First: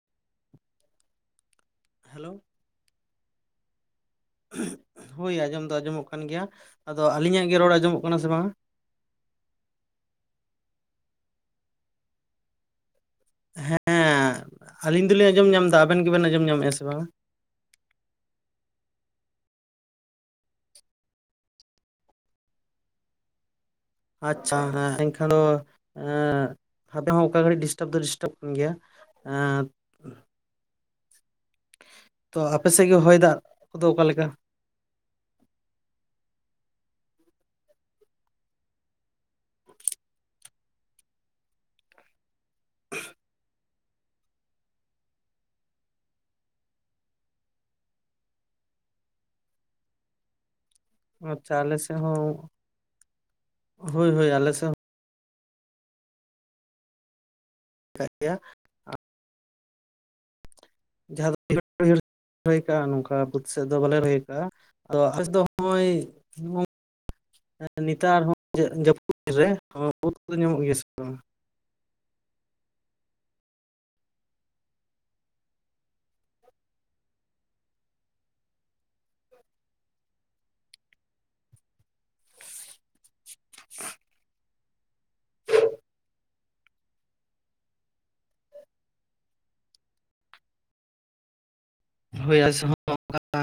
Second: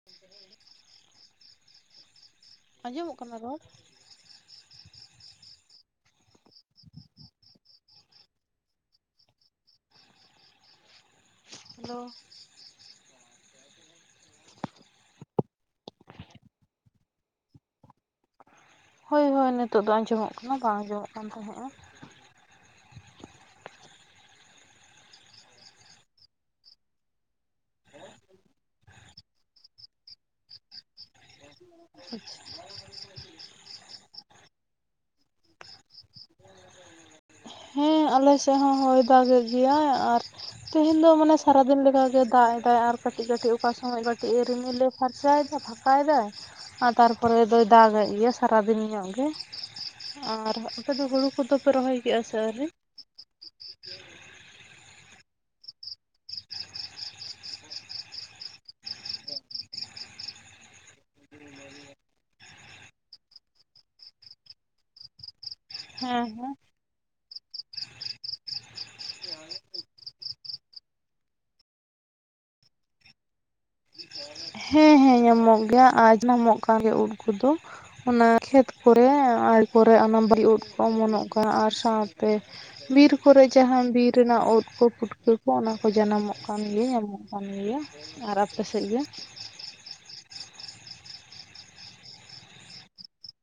[inaudible] Hello. ᱟᱸᱡᱚᱢᱚᱜ ᱠᱟᱱᱟ ᱨᱚᱲ? ᱦᱳᱭ ᱟᱸᱡᱚᱢ ᱫᱚ ᱟᱸᱡᱚᱢᱚᱜ ᱠᱟᱱ ᱜᱮᱭᱟ। ᱟᱫᱚ ᱟᱹᱞᱤᱧᱟᱜ ᱜᱮ ᱨᱚᱲ ᱟᱸᱡᱚᱢᱚᱜ ᱠᱟᱱᱟ ᱥᱮ ᱵᱟᱝᱟ? ᱦᱮᱞᱳ। ᱦᱮᱸ, ᱟᱞᱤᱧ ᱫᱚᱞᱤᱧ ᱟᱸᱡᱚᱢ ᱧᱟᱢ ᱮᱫᱟ। ᱟᱵᱮᱱ ᱜᱮᱵᱮᱱ ᱟᱸᱡᱚᱢ ᱧᱟᱢᱮᱜᱼᱟ ᱥᱮ ᱵᱟᱝᱟ? ᱦᱳᱭ ᱦᱳᱭ ᱱᱤᱛᱚᱜ ᱫᱚ ᱟᱸᱡᱚᱢᱚᱜ ᱠᱟᱱᱟ। ᱵᱟᱝ ᱟᱸᱡᱚᱢᱚᱜ ᱠᱟᱱ ᱛᱟᱦᱮᱸᱜᱼᱟ। ᱟᱪᱪᱷᱟ ᱦᱮᱸ। ᱮᱱᱠᱷᱟᱱ ᱫᱚ ᱮᱸ ᱦᱸᱟᱯᱮ ᱦᱚᱸ ᱚᱱᱠᱟ ᱜᱷᱟᱹᱲᱤᱡ ᱰᱤᱥᱴᱟᱵ ᱫᱚ ᱰᱤᱥᱴᱟᱵ ᱠᱟᱱ ᱜᱮᱭᱟ। ᱦᱮᱸᱛ ᱛᱚ ᱟᱯᱮ ᱥᱮᱫ ᱜᱮ ᱦᱚᱭ ᱫᱟᱜ ᱠᱚᱫᱚ ᱚᱠᱟ ᱞᱮᱠᱟ? ᱦᱮᱸ, ᱟᱞᱮ ᱥᱮᱫ ᱦᱚᱸ ᱦᱚᱭ ᱫᱟᱜᱮᱫ ᱜᱮᱭᱟᱭ ᱟᱨ ᱛᱮᱦᱮᱧ ᱫᱚ ᱢᱟᱱᱮ ᱥᱟᱨᱟᱫᱤᱱ ᱞᱮᱠᱟᱜᱮ ᱫᱟᱜ ᱮᱫᱟᱭ ᱟᱨ ᱠᱟᱹᱴᱤᱡ ᱠᱟᱹᱴᱤᱡ ᱚᱠᱟ ᱥᱚᱢᱚᱭ ᱠᱟᱹᱴᱤᱡ-ᱮ ᱨᱤᱢᱤᱞᱮ ᱯᱷᱟᱨᱪᱟᱭᱮᱫᱟ। ᱯᱷᱟᱠᱟᱭ ᱫᱟᱭ। ᱟᱨ ᱛᱟᱨᱯᱚᱨᱮ ᱫᱚᱭ ᱫᱟᱜᱮᱫ ᱜᱮᱭᱟ ᱥᱟᱨᱟᱫᱤᱱ ᱧᱚᱜ ᱜᱮ। ᱟᱨ ᱟᱯᱮ ᱫᱚ ᱦᱩᱲᱩ ᱟᱪᱪᱷᱟ ᱠᱚᱫᱚ ᱯᱮ ᱟᱞᱮ ᱨᱚᱦᱚᱭ ᱥᱮᱫ ᱦᱚᱸ ᱠᱮᱜᱼᱟ ᱥᱮ ᱟᱹᱣᱨᱤ? ᱦᱳᱭ ᱦᱳᱭ। ᱟᱞᱮ ᱥᱮᱫ ᱦᱚᱸ ᱠᱟᱜ ᱜᱮᱭᱟ। ᱡᱟᱦᱟᱸ ᱫᱚ [unintelligible] ᱨᱚᱦᱚᱭ ᱠᱟᱜᱼᱟ। ᱱᱚᱝᱠᱟ ᱵᱟᱹᱫᱽ ᱥᱮᱫ ᱫᱚ ᱵᱟᱞᱮ ᱨᱚᱦᱚᱭ ᱠᱟᱜᱼᱟ। ᱟᱫᱚ ᱟᱞᱥᱮᱫ ᱫᱚ ᱱᱚᱜᱼᱚᱭ ᱦᱮᱸ ᱱᱮᱛᱟᱨ ᱦᱚᱸ ᱡᱟ ᱡᱟᱹᱯᱩᱫ ᱨᱮ, ᱵᱩᱫᱽ ᱠᱚᱫᱚ ᱧᱟᱢᱚᱜ ᱜᱮᱭᱟ ᱥᱮ ᱵᱟᱝᱟ? ᱦᱮᱸ। ᱦᱮᱸ ᱧᱟᱢᱚᱜ ᱜᱮᱭᱟ। ᱟᱨ ᱧᱟᱢᱚᱜ ᱠᱟᱱ ᱜᱮᱭᱟ ᱩᱫᱽ ᱠᱚᱫᱚ। ᱚᱱᱟ ᱠᱷᱮᱛ ᱠᱚᱨᱮ, ᱛᱟᱨᱯᱚᱨᱮ ᱚᱱᱟ ᱵᱟᱞᱤ ᱩᱫᱽ ᱠᱚ ᱚᱢᱚᱱᱚᱜ ᱠᱟᱱᱟ। ᱟᱨ ᱥᱟᱶᱛᱮ ᱵᱤᱨ ᱠᱚᱨᱮ ᱡᱟᱦᱟᱸ ᱵᱤᱨ ᱨᱮᱱᱟᱜ ᱩᱫᱽ ᱠᱚ ᱯᱩᱴᱠᱟᱹ ᱠᱚ, ᱚᱱᱟ ᱠᱚ ᱡᱟᱱᱟᱢᱚᱜ ᱠᱟᱱ ᱜᱮᱭᱟ। ᱧᱟᱢᱚᱜ ᱠᱟᱱ ᱜᱮᱭᱟ। ᱟᱨ ᱟᱯᱮ ᱥᱮᱫ ᱜᱮ? ᱦᱳᱭ ᱟᱞᱮ ᱥᱮᱫ ᱦᱚᱸ ᱚᱱᱠᱟ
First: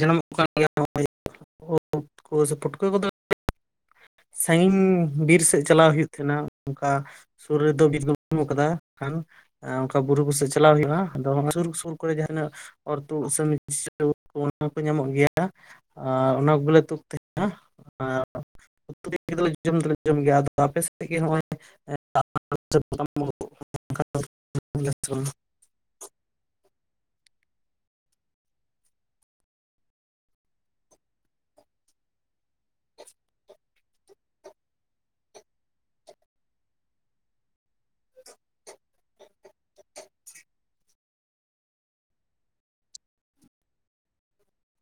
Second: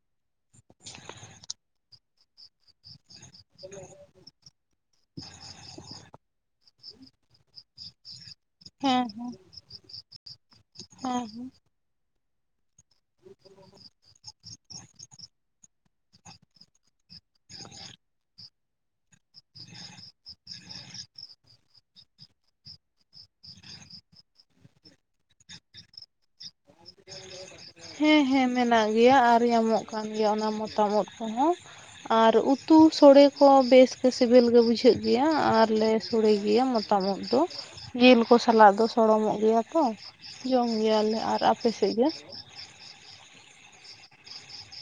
ᱡᱟᱱᱟᱢᱚᱜ ᱠᱟᱱ ᱜᱮᱭᱟ। [inaudible] ᱩᱫᱽ ᱠᱚ, ᱥᱮ ᱯᱩᱴᱠᱟᱹ ᱠᱚᱫᱚ ᱥᱟᱺᱜᱤᱧ ᱵᱤᱨ ᱥᱮᱫ ᱪᱟᱞᱟᱣ ᱦᱩᱭᱩᱜ ᱛᱟᱦᱮᱱᱟ। ᱚᱱᱠᱟ ᱥᱩᱨ ᱨᱮᱫᱚ ᱵᱤᱨ ᱫᱚ ᱱᱩᱜ ᱠᱟᱫᱟ ᱦᱮᱸ ᱠᱷᱟᱱ ᱚᱱᱠᱟ ᱵᱩᱨᱩ ᱠᱚ ᱥᱮᱫ ᱪᱟᱞᱟᱣ ᱦᱩᱭᱩᱜᱼᱟ। ᱦᱮᱸ ᱟᱫᱚ ᱦᱚᱸ-ᱚᱭ ᱥᱩᱨ ᱥᱩᱨ ᱠᱚᱨᱮ ᱡᱟᱦᱟᱛᱤᱱᱟᱹᱜ ᱚᱨ ᱛᱩᱫ ᱩᱫ ᱥᱮ [unintelligible] ᱚᱱᱟ ᱠᱚ ᱧᱟᱢᱚᱜ ᱜᱮᱭᱟ ᱟᱨ ᱚᱱᱟ ᱠᱚ ᱜᱮᱞᱮ ᱛᱩᱫᱽ ᱛᱟᱦᱮᱱᱟ᱾ ᱟᱨ [inaudible] ᱡᱚᱢ ᱫᱚᱞᱮ ᱡᱚᱢ ᱜᱮᱭᱟ, ᱟᱫᱚ ᱟᱯᱮ ᱥᱮᱫ ᱜᱮ ᱦᱚᱸᱜᱼᱚᱭ [inaudible] ᱦᱮᱸ ᱦᱮᱸ ᱢᱮᱱᱟᱜ ᱜᱮᱭᱟ ᱟᱨ ᱧᱟᱢᱚᱜ ᱠᱟᱱ ᱜᱮᱭᱟ ᱚᱱᱟ ᱢᱚᱛᱟᱢ ᱩᱫᱽ ᱠᱚᱦᱚᱸ᱾ ᱟᱨ ᱩᱛᱩ ᱥᱳᱲᱮ ᱠᱚ ᱵᱮᱥ ᱜᱮ ᱥᱮᱵᱮᱞ ᱜᱮ ᱵᱩᱡᱷᱟᱹᱜ ᱜᱮᱭᱟ ᱟᱨ ᱞᱮ ᱥᱳᱲᱮ ᱜᱮᱭᱟ ᱢᱚᱛ ᱛᱟᱢ ᱩᱫᱽ ᱫᱚ ᱡᱤᱞ ᱠᱚ ᱥᱟᱞᱟᱜ ᱫᱚ ᱥᱚᱲᱚᱢᱚᱜ ᱜᱮᱭᱟ ᱛᱚ᱾ ᱡᱚᱢ ᱜᱮᱭᱟᱞᱮ, ᱟᱨ ᱟᱯᱮ ᱥᱮᱫ ᱜᱮ?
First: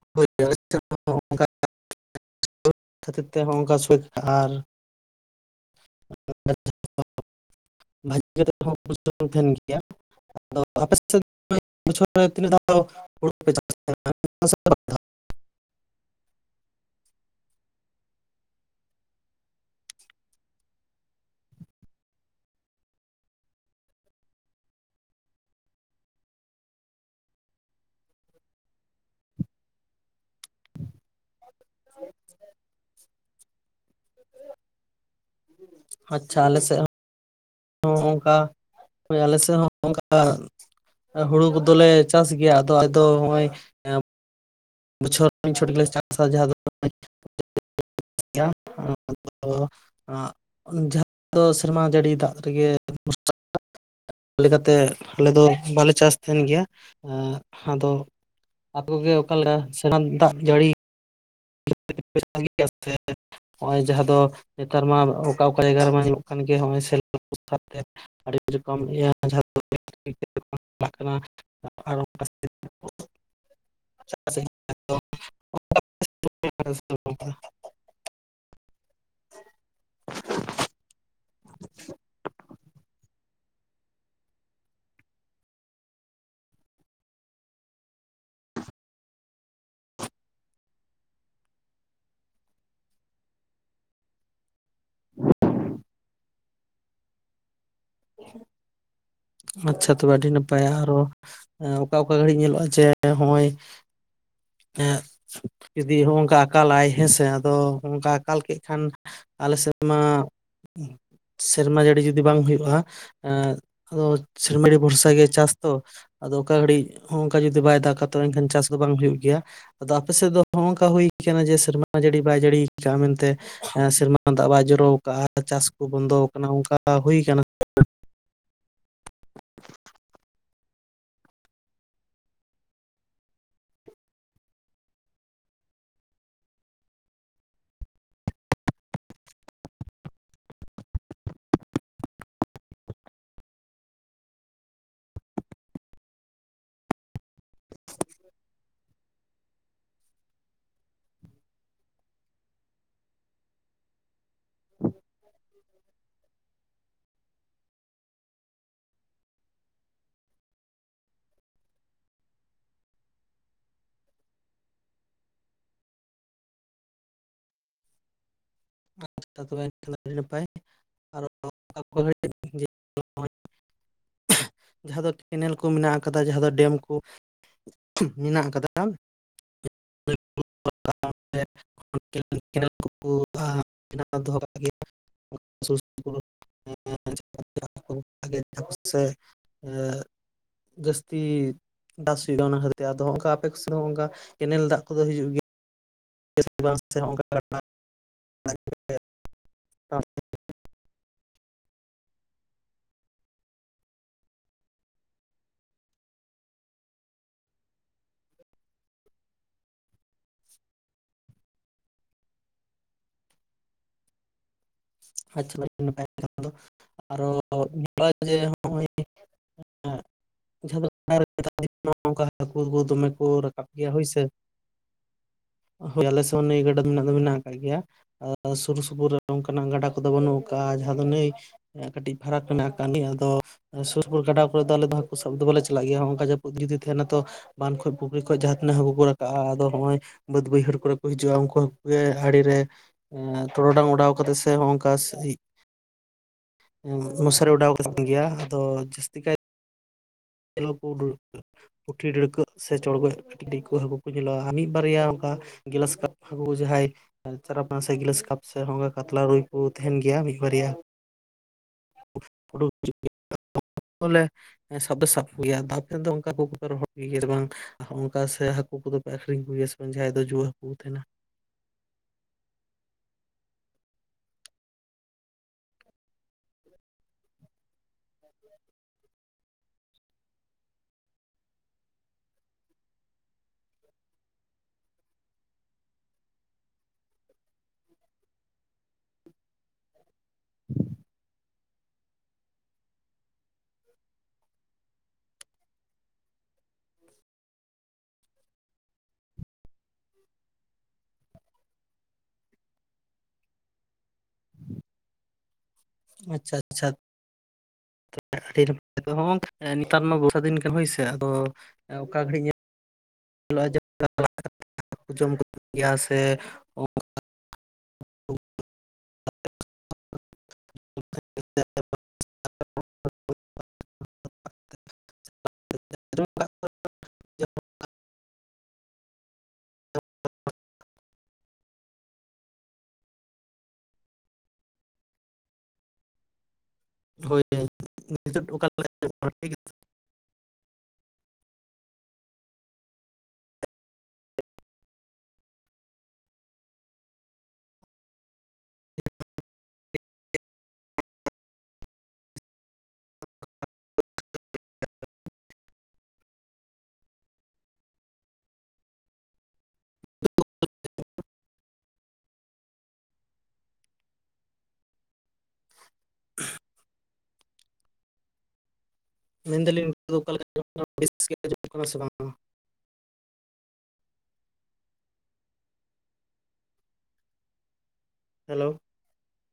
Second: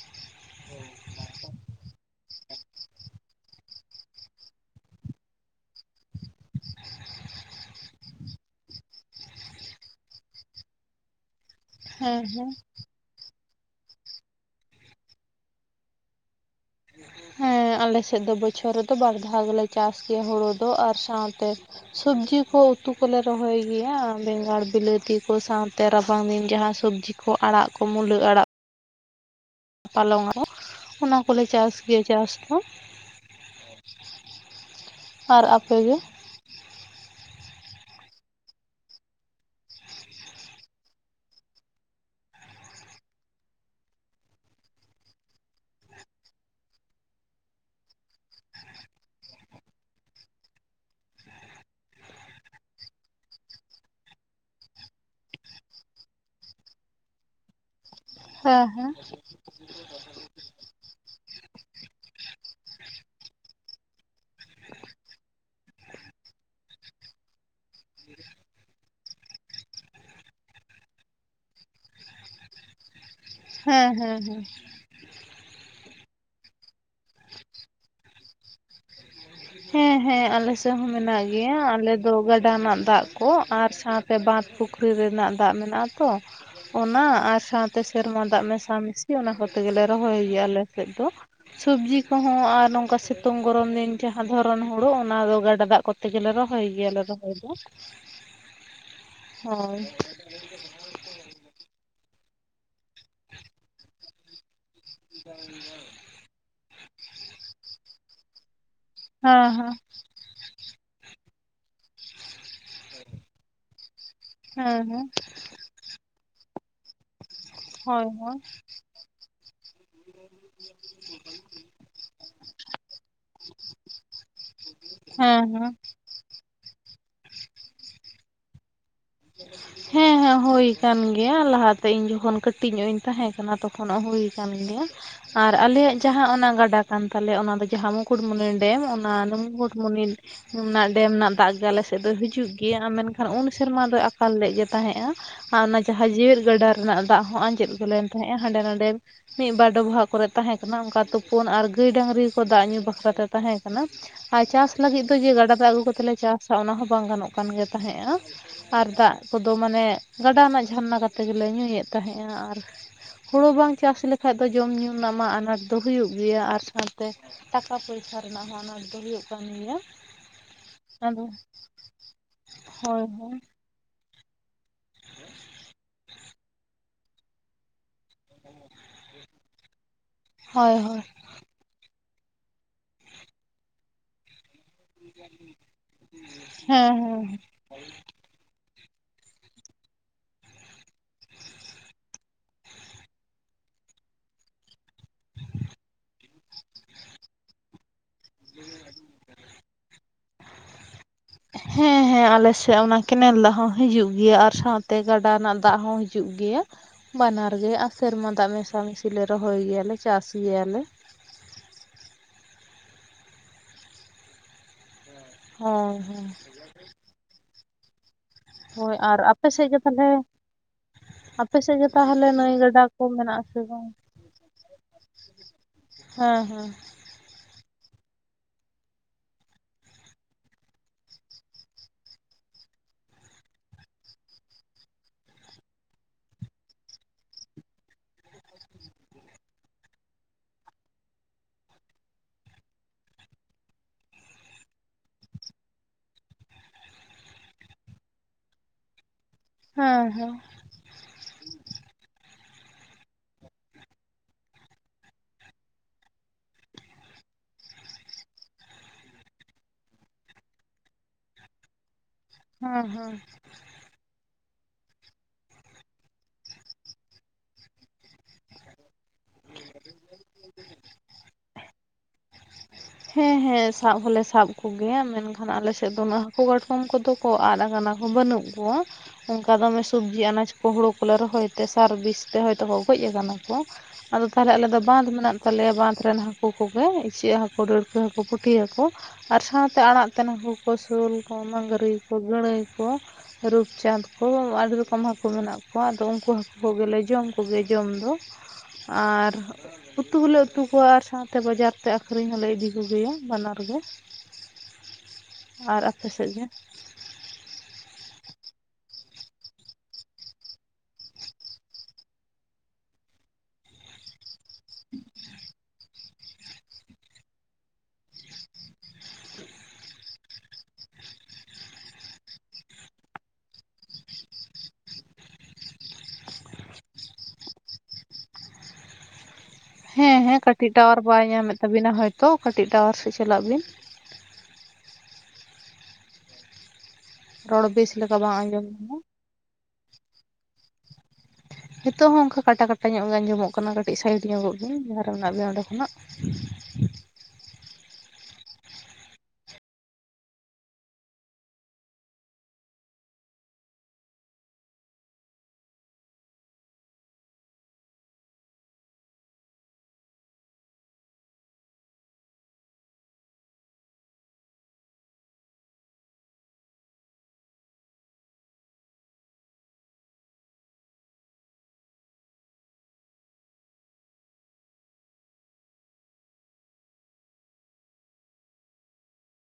[inaudible] ᱠᱷᱟᱹᱛᱤᱨ ᱛᱮ ᱦᱚᱸ ᱚᱱᱠᱟ [unintelligible] ᱟᱨ [inaudible] ᱦᱮᱸ ᱦᱮᱸ [inaudible] ᱦᱮᱸ ᱟᱞᱮ ᱥᱮᱫ ᱫᱚ ᱵᱚᱪᱷᱚᱨ ᱨᱮᱫᱚ ᱵᱟᱨ ᱫᱷᱟᱣ ᱜᱮᱞᱮ ᱪᱟᱥ ᱜᱮᱭᱟ ᱦᱳᱲᱳ ᱫᱚ ᱟᱨ ᱥᱟᱶᱛᱮ ᱥᱚᱵᱽᱡᱤ ᱠᱚ ᱩᱛᱩ ᱠᱚᱞᱮ ᱨᱚᱦᱚᱭ ᱜᱮᱭᱟ ᱵᱮᱸᱜᱟᱲ ᱵᱤᱞᱟᱹᱛᱤ ᱠᱚ ᱥᱟᱶᱛᱮ ᱨᱟᱵᱟᱝ ᱫᱤᱱ ᱡᱟᱦᱟᱸ ᱥᱚᱵᱽᱡᱤ ᱠᱚ ᱟᱲᱟᱜ ᱠᱚ ᱢᱩᱞᱟᱹ ᱟᱲᱟᱜ ᱯᱟᱞᱚᱝ [inaudible] ᱚᱱᱟ ᱠᱚᱞᱮ ᱪᱟᱥ ᱜᱮᱭᱟ ᱪᱟᱥ ᱫᱚ᱾ ᱟᱨ ᱟᱯᱮ ᱜᱮ? ᱟᱪᱪᱷᱟ ᱟᱞᱮ ᱥᱮᱜ ᱦᱚᱸ, [inaudible] ᱚᱱᱠᱟ ᱦᱳᱭ ᱟᱞᱮ ᱥᱮᱫ ᱦᱚᱸ [inaudible] ᱦᱩᱲᱩ ᱠᱚᱫᱚ ᱞᱮ ᱪᱟᱥ ᱜᱮᱭᱟ ᱟᱫᱚ [inaudible] ᱫᱚ ᱦᱚᱸᱜ-ᱚᱭ [inaudible] [inaudible] ᱫᱚ ᱥᱮᱨᱢᱟ ᱡᱟᱹᱲᱤ ᱫᱟᱜ ᱨᱮᱜᱮ [inaudible] ᱞᱮᱠᱟᱛᱮ ᱟᱞᱮ ᱫᱚ ᱵᱟᱞᱮ ᱪᱟᱥ ᱛᱟᱦᱮᱱ ᱜᱮᱭᱟ, ᱮ ᱟᱫᱚ ᱦᱮᱸ ᱟᱯᱮ ᱦᱮᱸ ᱠᱚᱜᱮ ᱚᱠᱟ ᱞᱮᱠᱟ [inaudible] ᱫᱟᱜ ᱡᱟᱹᱲᱤ [inaudible] ᱦᱚᱸᱜᱼᱚᱭ ᱡᱟᱦᱟᱸ ᱫᱚ ᱱᱮᱛᱟᱨ ᱢᱟ ᱚᱠᱟ ᱚᱠᱟ ᱡᱟᱭᱜᱟ ᱨᱮᱢᱟ ᱧᱟᱢᱚᱜ ᱠᱟᱱ ᱜᱮᱭᱟ ᱦᱚᱸᱜᱼᱚᱭ [inaudible] ᱟᱹᱰᱤ ᱨᱚᱠᱚᱢ ᱤᱭᱟᱹ [inaudible] ᱦᱮᱸ ᱦᱮᱸ ᱦᱮᱸ᱾ [inaudible] ᱦᱮᱸ ᱦᱮᱸ ᱟᱞᱮ ᱥᱮᱫ ᱦᱚᱸ ᱢᱮᱱᱟᱜ ᱜᱮᱭᱟ ᱟᱞᱮ ᱫᱚ ᱜᱟᱰᱟ ᱨᱮᱱᱟᱜ ᱫᱟᱜ ᱠᱚ ᱟᱨ ᱥᱟᱶᱛᱮ ᱵᱟᱸᱫᱽ ᱯᱩᱠᱷᱨᱤ ᱨᱮᱱᱟᱜ ᱫᱟᱜ ᱢᱮᱱᱟᱜᱼᱟ ᱛᱚ᱾ ᱚᱱᱟ ᱟᱨ ᱥᱟᱶᱛᱮ ᱥᱮᱨᱢᱟ ᱫᱟᱜ ᱢᱮᱥᱟ ᱢᱤᱥᱤ ᱚᱱᱟ ᱠᱚᱛᱮ ᱜᱮᱞᱮ ᱨᱚᱦᱚᱭ ᱜᱮᱭᱟ ᱟᱞᱮ ᱥᱮᱫ ᱫᱚ᱾ ᱥᱚᱵᱡᱤ ᱠᱚᱦᱚᱸ ᱟᱨ ᱱᱚᱝᱠᱟ ᱥᱤᱛᱩᱝ ᱜᱚᱨᱚᱢ ᱫᱤᱱ ᱡᱟᱦᱟᱸ ᱫᱷᱚ ᱨᱚᱱ ᱦᱩᱲᱩ ᱚᱱᱟ ᱫᱚ ᱜᱟᱰᱟ ᱫᱟᱜ ᱠᱚᱛᱮ ᱜᱮᱞᱮ ᱨᱚᱦᱚᱭ ᱜᱮᱭᱟᱞᱮ ᱨᱚᱦᱚᱭ ᱫᱚ᱾ ᱦᱳᱭ ᱟᱪᱪᱷᱟ ᱛᱚᱵᱮ ᱟᱹᱰᱤ ᱱᱟᱯᱟᱭᱟ ᱟᱨᱚ, ᱮᱸ ᱚᱠᱟ ᱚᱠᱟ ᱜᱷᱟᱹᱲᱤᱡ ᱧᱮᱞᱚᱜᱼᱟ ᱡᱮ ᱦᱚᱸᱜᱼᱚᱭ ᱮᱸᱜ ᱡᱩᱫᱤ ᱦᱚᱸᱜᱼᱚᱝᱠᱟ ᱟᱠᱟᱞᱟᱭ ᱦᱮᱸ ᱥᱮ, ᱟᱫᱚ ᱦᱚᱸᱜ-ᱚᱝᱠᱟ ᱟᱠᱟᱞ ᱠᱮᱫ ᱠᱷᱟᱱ ᱦᱮᱸ ᱟᱞᱮ ᱦᱮᱸ ᱥᱮᱫ ᱢᱟ ᱥᱮᱨᱢᱟ ᱡᱟᱹᱲᱤ ᱡᱩᱫᱤ ᱵᱟᱝ ᱦᱩᱭᱩᱜᱼᱟ, ᱮᱸ ᱟᱫᱚ ᱥᱮᱨᱢᱟ ᱡᱟᱲᱤ ᱦᱮᱸ ᱦᱮᱸ ᱵᱷᱚᱨᱥᱟ ᱜᱮ ᱪᱟᱥ ᱛᱚ, ᱟᱫᱚ ᱚᱠᱟ ᱜᱷᱟᱹᱲᱤᱡ ᱦᱚᱸᱜ-ᱚᱝᱠᱟ ᱡᱩᱫᱤ ᱵᱟᱭ ᱦᱳᱭ ᱫᱟᱜᱟ ᱛᱚ ᱦᱳᱭ ᱮᱱᱠᱷᱟᱱ ᱪᱟᱥ ᱫᱚ ᱵᱟᱝ ᱦᱩᱭᱩᱜ ᱜᱮᱭᱟ᱾ ᱟᱫᱚ ᱟᱯᱮ ᱥᱮᱫ ᱫᱚ ᱦᱚᱸᱜᱼᱚᱝᱠᱟ ᱦᱩᱭ ᱠᱟᱱᱟ ᱡᱮ ᱥᱮᱨᱢᱟ ᱡᱟᱹᱲᱤ ᱵᱟᱭ ᱡᱟᱹᱲᱤ ᱟᱠᱟᱜᱼᱟ ᱢᱮᱱᱛᱮ ᱮᱸ ᱥᱮᱨᱢᱟ ᱫᱟᱜ ᱵᱟᱭ ᱡᱚᱨᱚ ᱟᱠᱟᱜᱼᱟ ᱦᱮᱸ ᱦᱮᱸ ᱪᱟᱥ ᱠᱚ ᱵᱚᱱᱫᱚ ᱠᱟᱱᱟ ᱚᱱᱠᱟ ᱦᱩᱭ ᱠᱟᱱᱟ? ᱦᱮᱸ᱾ ᱦᱮᱸ ᱦᱳᱭ ᱠᱟᱱ ᱜᱮᱭᱟ, ᱞᱟᱦᱟ ᱛᱮ ᱤᱧ ᱡᱚᱠᱷᱚᱱ ᱠᱟᱹᱴᱤᱡ ᱧᱚᱜ ᱤᱧ ᱛᱟᱦᱮᱸ ᱠᱟᱱᱟ ᱛᱚᱠᱷᱚᱱᱚᱜ ᱦᱩᱭ ᱟᱠᱟᱱ ᱜᱮᱭᱟ᱾ ᱟᱨ ᱟᱞᱮᱭᱟᱜ ᱡᱟᱦᱟᱸ ᱚᱱᱟ ᱜᱟᱰᱟ ᱠᱟᱱ ᱛᱟᱞᱮᱭᱟ ᱚᱱᱟ ᱫᱚ ᱡᱟᱦᱟᱸ ᱢᱩᱠᱩᱴᱢᱩᱱᱤ ᱰᱮᱢ ᱚᱱᱟ ᱫᱚ ᱢᱩᱠᱩᱴᱢᱩᱱᱤ ᱚᱱᱟ ᱰᱮᱢ ᱨᱮᱱᱟᱜ ᱫᱟᱜ ᱜᱮ ᱟᱞᱮ ᱥᱮᱫ ᱫᱚ ᱦᱤᱡᱩᱜ ᱜᱮᱭᱟ ᱢᱮᱱᱠᱷᱟᱱ ᱩᱱ ᱥᱮᱨᱢᱟ ᱫᱚᱭ ᱟᱠᱟᱞ ᱞᱮᱜ ᱜᱮ ᱛᱟᱦᱮᱸᱫᱼᱟ᱾ ᱟᱨ ᱚᱱᱟ ᱡᱟᱦᱟᱸ ᱡᱮᱣᱮᱫ ᱜᱟᱰᱟ ᱨᱮᱱᱟᱜ ᱫᱟᱜ ᱦᱚᱸ ᱟᱡᱮᱸᱫ ᱞᱮᱱ ᱛᱟᱦᱮᱸᱜᱼᱟ ᱦᱟᱸᱰᱮ ᱱᱟᱰᱮ᱾ ᱢᱤᱫᱵᱟᱨ ᱰᱚᱵᱷᱟᱜ ᱠᱚᱨᱮ ᱛᱟᱦᱮᱸ ᱠᱟᱱᱟ ᱚᱱᱠᱟ ᱛᱩᱯᱩᱱ ᱟᱨ ᱜᱟᱹᱭ ᱰᱟᱝᱨᱤ ᱠᱚ ᱫᱟᱜ ᱧᱩ ᱵᱟᱠᱷᱨᱟᱛᱮ ᱛᱟᱦᱮᱸ ᱠᱟᱱᱟ᱾ ᱟᱨ ᱪᱟᱥ ᱞᱟᱹᱜᱤᱫ ᱫᱚ ᱡᱮ ᱜᱟᱰᱟᱛᱮ ᱟᱹᱜᱩ ᱞᱮ ᱪᱟᱥᱟ ᱚᱱᱟ ᱦᱚᱸ ᱵᱟᱝ ᱜᱟᱱᱚᱜ ᱠᱟᱱ ᱜᱮ ᱛᱟᱦᱮᱸᱫᱼᱟ᱾ ᱟᱨ ᱫᱟᱜ ᱠᱚᱫᱚ ᱢᱟᱱᱮ ᱜᱟᱰᱟ ᱨᱮᱱᱟᱜ ᱡᱷᱟᱨᱱᱟ ᱠᱟᱛᱮ ᱜᱮᱞᱮ ᱧᱩᱭᱮᱜ ᱛᱟᱦᱮᱸᱜᱼᱟ ᱟᱨ ᱦᱳᱲᱳ ᱵᱟᱝ ᱪᱟᱥ ᱞᱮᱠᱷᱟᱡ ᱫᱚ ᱡᱚᱢᱼᱧᱩ ᱨᱮᱱᱟᱜ ᱢᱟ ᱟᱱᱟᱴ ᱫᱚ ᱦᱩᱭᱩᱜ ᱜᱮᱭᱟ ᱟᱨ ᱥᱟᱶᱛᱮ ᱴᱟᱠᱟ ᱯᱚᱭᱥᱟ ᱨᱮᱱᱟᱜ ᱦᱚᱸ ᱟᱱᱟᱴ ᱫᱚ ᱦᱳᱭᱤᱜ ᱠᱟᱱ ᱜᱮᱭᱟ ᱟᱹᱰᱤ ᱱᱟᱯᱟᱭ ᱟᱫᱚ ᱟᱨ ᱦᱳᱭ ᱦᱳᱭ᱾ ᱡᱟᱦᱟᱸ ᱫᱚ ᱠᱮᱱᱮᱞ ᱠᱚ ᱢᱮᱱᱟᱜ ᱟᱠᱟᱫᱟ ᱡᱟᱦᱟᱸ ᱫᱚ ᱰᱮᱢ ᱠᱚ ᱢᱮᱱᱟᱜ ᱟᱠᱟᱫᱟ᱾ ᱦᱳᱭ ᱦᱳᱭ ᱠᱮᱱ [inaudible] ᱵᱮᱱᱟᱣ ᱫᱚᱦᱚ ᱠᱟᱜ ᱜᱮᱭᱟ ᱥᱩᱨ ᱥᱩᱯᱩᱨ ᱦᱮᱸ ᱦᱮᱸ [inaudible] [unintelligible] ᱥᱮ ᱡᱟᱹᱥᱛᱤ ᱪᱟᱥ ᱦᱩᱭᱩᱜᱼᱟ ᱚᱱᱟ ᱠᱷᱟᱹᱛᱤᱨ ᱟᱫᱚ ᱱᱚᱝᱠᱟ ᱟᱯᱮ ᱠᱚ ᱥᱮᱫ ᱦᱚᱸ ᱠᱮᱱᱮᱞ ᱫᱟᱜ ᱠᱚᱫᱚ ᱦᱤᱡᱩᱜ ᱜᱮᱭᱟ᱾ [unintelligible] [inaudible] ᱦᱮᱸ ᱦᱮᱸ ᱟᱞᱮᱥᱮᱜ ᱚᱱᱟ ᱠᱮᱱᱮᱞ ᱫᱟᱜ ᱦᱚᱸ ᱦᱟᱹᱡᱩᱜ ᱜᱮᱭᱟ ᱟᱨ ᱥᱟᱶᱛᱮ ᱜᱟᱰᱟ ᱨᱮᱱᱟᱜ ᱫᱟᱜ ᱦᱚᱸ ᱦᱟᱹ ᱦᱤᱡᱩᱜ ᱜᱮᱭᱟ ᱵᱟᱱᱟᱨ ᱜᱮ ᱟᱨ ᱥᱮᱨᱢᱟ ᱫᱟᱜ ᱢᱮᱥᱟᱢᱤᱥᱤᱞᱮ ᱨᱚᱦᱚᱭ ᱜᱮᱭᱟᱞᱮ ᱪᱟᱥ ᱜᱮᱭᱟᱞᱮ᱾ ᱟᱪᱪᱷᱟ ᱟᱹᱰᱤ ᱦᱳᱭ ᱱᱟᱯᱟᱭ ᱦᱳᱭ ᱠᱟᱛᱷᱟ ᱫᱚ ᱟᱨᱚ [unintelligible] ᱡᱮ ᱱᱚᱜᱼᱚᱭ ᱦᱳᱭ ᱟᱨ ᱟᱯᱮ ᱥᱮᱜ ᱜᱮ ᱛᱟᱦᱚᱞᱮ ᱡᱟᱦᱟᱸ ᱟᱯᱮ ᱥᱮᱫ ᱜᱮ ᱫᱚ ᱱᱚᱝᱠᱟ ᱛᱟᱦᱚᱞᱮ ᱱᱟᱹᱭ ᱦᱟᱹᱠᱩ ᱜᱟᱰᱟ ᱠᱚ ᱫᱚᱢᱮ ᱢᱮᱱᱟᱜ ᱟᱥᱮ ᱨᱟᱠᱟᱵ ᱵᱟᱝ? ᱜᱮᱭᱟ ᱦᱳᱭ ᱥᱮ ᱦᱳᱭ ᱟᱞᱮ ᱥᱮᱜ ᱦᱮᱸ ᱦᱚᱸ ᱱᱟᱹᱭ ᱦᱮᱸ ᱜᱟᱰᱟ ᱢᱮᱱᱟᱜ ᱫᱚ ᱢᱮᱱᱟᱜ ᱠᱟᱜ ᱜᱮᱭᱟ ᱟᱨ ᱥᱩᱨ ᱥᱩᱯᱩᱨ ᱚᱱᱠᱟᱱᱟᱜ ᱜᱟᱰᱟ ᱠᱚ ᱠᱚᱫᱚ ᱵᱟᱹᱱᱩᱜ ᱠᱟᱜᱼᱟ ᱡᱟᱦᱟᱸ ᱫᱚ ᱱᱟᱹᱭ ᱠᱟᱹᱴᱤᱡ ᱯᱷᱟᱨᱟᱠ ᱢᱮᱱᱟᱜ ᱟᱠᱟ ᱟᱫᱚ ᱥᱳᱨ ᱯᱩᱨ ᱜᱟᱰᱟ ᱠᱚᱨᱮ ᱫᱚ ᱟᱞᱮ ᱫᱚ ᱦᱟᱹᱠᱩ ᱥᱟᱵ ᱫᱚᱞᱮ ᱵᱟᱞᱮ ᱪᱟᱞᱟᱜ ᱜᱮᱭᱟ ᱱᱚᱼᱚᱭᱝᱠᱟ ᱡᱟᱹᱯᱩᱫ ᱡᱩᱫᱤ ᱛᱟᱦᱮᱱᱟ ᱛᱚ ᱵᱟᱱ ᱠᱷᱚᱡ ᱯᱩᱠᱷᱨᱤ ᱠᱷᱚᱡ ᱡᱟᱦᱟᱸ ᱛᱤᱱᱟᱹᱜ ᱦᱟᱹᱠᱩ ᱠᱚ ᱨᱟᱠᱟᱵᱼᱟ ᱟᱫᱚ ᱱᱚᱜᱚᱭ ᱵᱟᱹᱫ ᱵᱟᱹᱭᱦᱟᱹᱲ ᱠᱚᱨᱮ ᱠᱚ ᱦᱤᱡᱩᱜᱼᱟ ᱩᱱᱠᱩ ᱦᱟᱠᱳ ᱜᱮ ᱟᱲᱮᱨᱮ ᱴᱚᱨᱚᱰᱟᱝ ᱚᱰᱟᱣ ᱠᱟᱛᱮᱜ ᱥᱮ ᱦᱚᱜ [unintelligible] ᱢᱚᱥᱟᱨᱤ ᱚᱰᱟᱣ ᱠᱟ ᱛᱟᱦᱮᱱ ᱜᱮᱭᱟ ᱟᱫᱚ ᱡᱟᱹᱥᱛᱤ ᱠᱟᱭ ᱦᱮᱸ ᱦᱮᱸ᱾ ᱪᱮᱞᱚ ᱠᱚ ᱯᱩᱴᱷᱤ ᱰᱟᱹᱲᱠᱟᱹᱜ ᱥᱮ ᱪᱚᱲᱜᱚᱡ ᱠᱟᱹᱴᱤᱡ ᱴᱤᱡ ᱦᱟᱹᱠᱩ ᱠᱚ ᱧᱮᱞᱚᱜᱼᱟ ᱟᱨ ᱢᱤᱫ ᱵᱟᱨᱭᱟ ᱚᱱᱠᱟ ᱜᱞᱟᱥ ᱠᱟᱯ ᱦᱟᱹᱠᱩ ᱠᱚ ᱡᱟᱦᱟᱸᱭ ᱪᱟᱨᱟᱯ ᱥᱮ ᱜᱞᱟᱥ ᱠᱟᱯ ᱥᱮ ᱦᱚᱸᱠᱟ ᱠᱟᱛᱞᱟ ᱨᱩᱭ ᱠᱚ ᱛᱟᱦᱮᱱ ᱜᱮᱭᱟ ᱢᱤᱫ ᱵᱟᱨᱭᱟ᱾ [unintelligible] ᱦᱮᱸ ᱦᱮᱸ ᱵᱚᱞᱮ ᱥᱟᱵ ᱫᱚ ᱥᱟᱵ᱾ ᱜᱮᱭᱟ ᱛᱟᱯᱚᱨᱮ ᱚᱝᱠᱟ [unintelligible] ᱵᱟᱝ ᱾ ᱟᱨ ᱚᱱᱠᱟ ᱥᱮ ᱦᱟᱹᱠᱩ ᱠᱚᱫᱚ ᱯᱮ ᱟᱠᱷᱨᱤᱧ ᱠᱚᱜᱮᱭᱟ ᱥᱮ ᱵᱟᱝ ᱡᱟᱦᱟᱸᱭ ᱫᱚ ᱡᱩᱣᱟᱹ ᱦᱟᱹᱠᱩ ᱠᱚ ᱛᱟᱦᱮᱱᱟ? ᱦᱮᱸ ᱦᱮᱸ ᱥᱟᱵ ᱦᱚᱞᱮ ᱥᱟᱵ ᱠᱚᱜᱮᱭᱟ ᱢᱮᱱᱠᱷᱟᱱ ᱟᱞᱮᱥᱮᱫ ᱫᱚ ᱩᱱᱟᱹᱜ ᱦᱟᱹᱠᱩ ᱠᱟᱴᱠᱚᱢ ᱠᱚᱫᱚ ᱠᱚ ᱟᱫ ᱠᱟᱱᱟ ᱠᱚ ᱵᱟᱹᱱᱩᱜ ᱠᱚᱣᱟ᱾ ᱚᱱᱠᱟ ᱫᱚᱢᱮ ᱥᱚᱵᱽᱡᱤ ᱟᱱᱟᱡᱽ ᱠᱚ ᱦᱳᱲᱳ ᱠᱚᱞᱮ ᱨᱚᱦᱚᱭ ᱛᱮ ᱥᱟᱨ ᱵᱤᱥ ᱛᱮ ᱦᱚᱭᱛᱚ ᱠᱚ ᱜᱚᱡ ᱠᱟᱱᱟ ᱠᱚ᱾ ᱟᱫᱚ ᱛᱟᱦᱚᱞᱮ ᱫᱚ ᱵᱟᱸᱫ ᱢᱮᱱᱟᱜ ᱛᱟᱞᱮᱭᱟ ᱵᱟᱸᱫᱷ ᱨᱮᱱ ᱦᱟᱠᱳ ᱠᱚᱜᱮ᱾ ᱤᱪᱟᱹᱜ ᱦᱟᱹᱠᱩ, ᱰᱟᱹᱲᱠᱟᱹ ᱦᱟᱹᱠᱩ, ᱯᱩᱴᱷᱤ ᱦᱟᱹᱠᱩ ᱟᱨ ᱥᱟᱶᱛᱮ ᱟᱲᱟᱜ ᱛᱮᱱ ᱦᱟᱹ ᱞᱠᱳ ᱠᱚ ᱥᱳᱞ ᱠᱚ ᱢᱟᱸᱝᱨᱤ ᱠᱚ ᱜᱟᱹᱬᱟᱹᱭ ᱠᱚ᱾ ᱨᱩᱯᱪᱟᱸᱫᱽ ᱠᱚ ᱟᱹᱰᱤ ᱨᱚᱠᱚᱢ ᱦᱟᱹᱠᱩ ᱢᱮᱱᱟᱜ ᱠᱚᱣᱟ ᱟᱫᱚ ᱩᱱᱠᱩ ᱦᱟᱹᱠᱩ ᱠᱚᱜᱮᱞᱮ ᱡᱚᱢ ᱠᱚᱜᱮ ᱡᱚᱢ ᱫᱚ᱿ ᱟᱨ ᱩᱛᱩ ᱦᱚᱸᱞᱮ ᱩᱛᱩ ᱠᱚᱣᱟ ᱟᱨ ᱥᱟᱶᱛᱮ ᱵᱟᱡᱟᱨ ᱛᱮ ᱟᱹᱷᱨᱤᱧ ᱦᱚᱸᱞᱮ ᱤᱫᱤ ᱠᱚᱜᱮᱭᱟ ᱵᱟᱱᱟᱨ ᱜᱮ ᱟᱨ ᱟᱯᱮ ᱥᱮᱫ ᱜᱮ ᱟᱪᱪᱷᱟ ᱟᱪᱪᱷᱟ᱾ [inaudible] [unintelligible] ᱱᱮᱛᱟᱨ ᱢᱟ ᱵᱚᱨᱥᱟ ᱫᱤᱱ ᱠᱟᱱᱟ ᱦᱳᱭ ᱥᱮ᱾ ᱚᱠᱟ ᱜᱷᱟᱹᱲᱤᱡ ᱧᱮᱞᱚᱜ-ᱟ ᱡᱮ [unintelligible] ᱜᱮᱭᱟ ᱥᱮ [inaudible] [inaudible] ᱦᱮᱸ ᱦᱮᱸ ᱠᱟᱴᱤᱡ ᱴᱟᱣᱟᱨ ᱵᱟᱭ ᱧᱟᱢᱮᱫ ᱛᱟᱵᱤᱱᱟ ᱦᱚᱭᱛᱚ ᱠᱟᱴᱤᱡ ᱴᱟᱣᱟᱨ ᱥᱮᱫ ᱪᱟᱞᱟᱜ ᱵᱤᱱ ᱾ ᱦᱳᱭ ᱨᱚᱲ ᱵᱮᱥ ᱞᱮᱠᱟ ᱵᱟᱝ ᱱᱤᱛᱚᱜ ᱟᱸᱡᱚᱢ ᱞᱮᱱᱟ ᱾ [inaudible] ᱱᱤᱛᱚᱜ ᱦᱚᱸ ᱚᱝᱠᱟ ᱠᱟᱴᱟ ᱠᱟᱴᱟ ᱧᱚᱜ ᱟᱸᱡᱚᱢᱚᱜ ᱠᱟᱱᱟ ᱠᱟᱹᱴᱤᱡ ᱥᱟᱭᱤᱰ ᱧᱚᱜᱚᱜ ᱵᱤᱱ ᱡᱟᱦᱟᱸ ᱨᱮ ᱢᱮᱱᱟᱜ ᱵᱤᱭᱟ ᱚᱸᱰᱮ ᱠᱷᱚᱱᱟᱜ ᱾ [inaudible] ᱢᱮᱱ ᱫᱟᱞᱤᱧ ᱱᱤᱛᱚᱜ ᱫᱚ ᱚᱞᱟ ᱞᱮᱠᱟ ᱟᱸᱡᱚᱢᱚᱜ ᱠᱟᱱᱟ ᱵᱮᱥ ᱜᱮ ᱟᱸᱡᱚᱢᱚᱜ ᱠᱟᱱᱟ ᱥᱮ ᱵᱟᱝ? ᱦᱮᱞᱳ!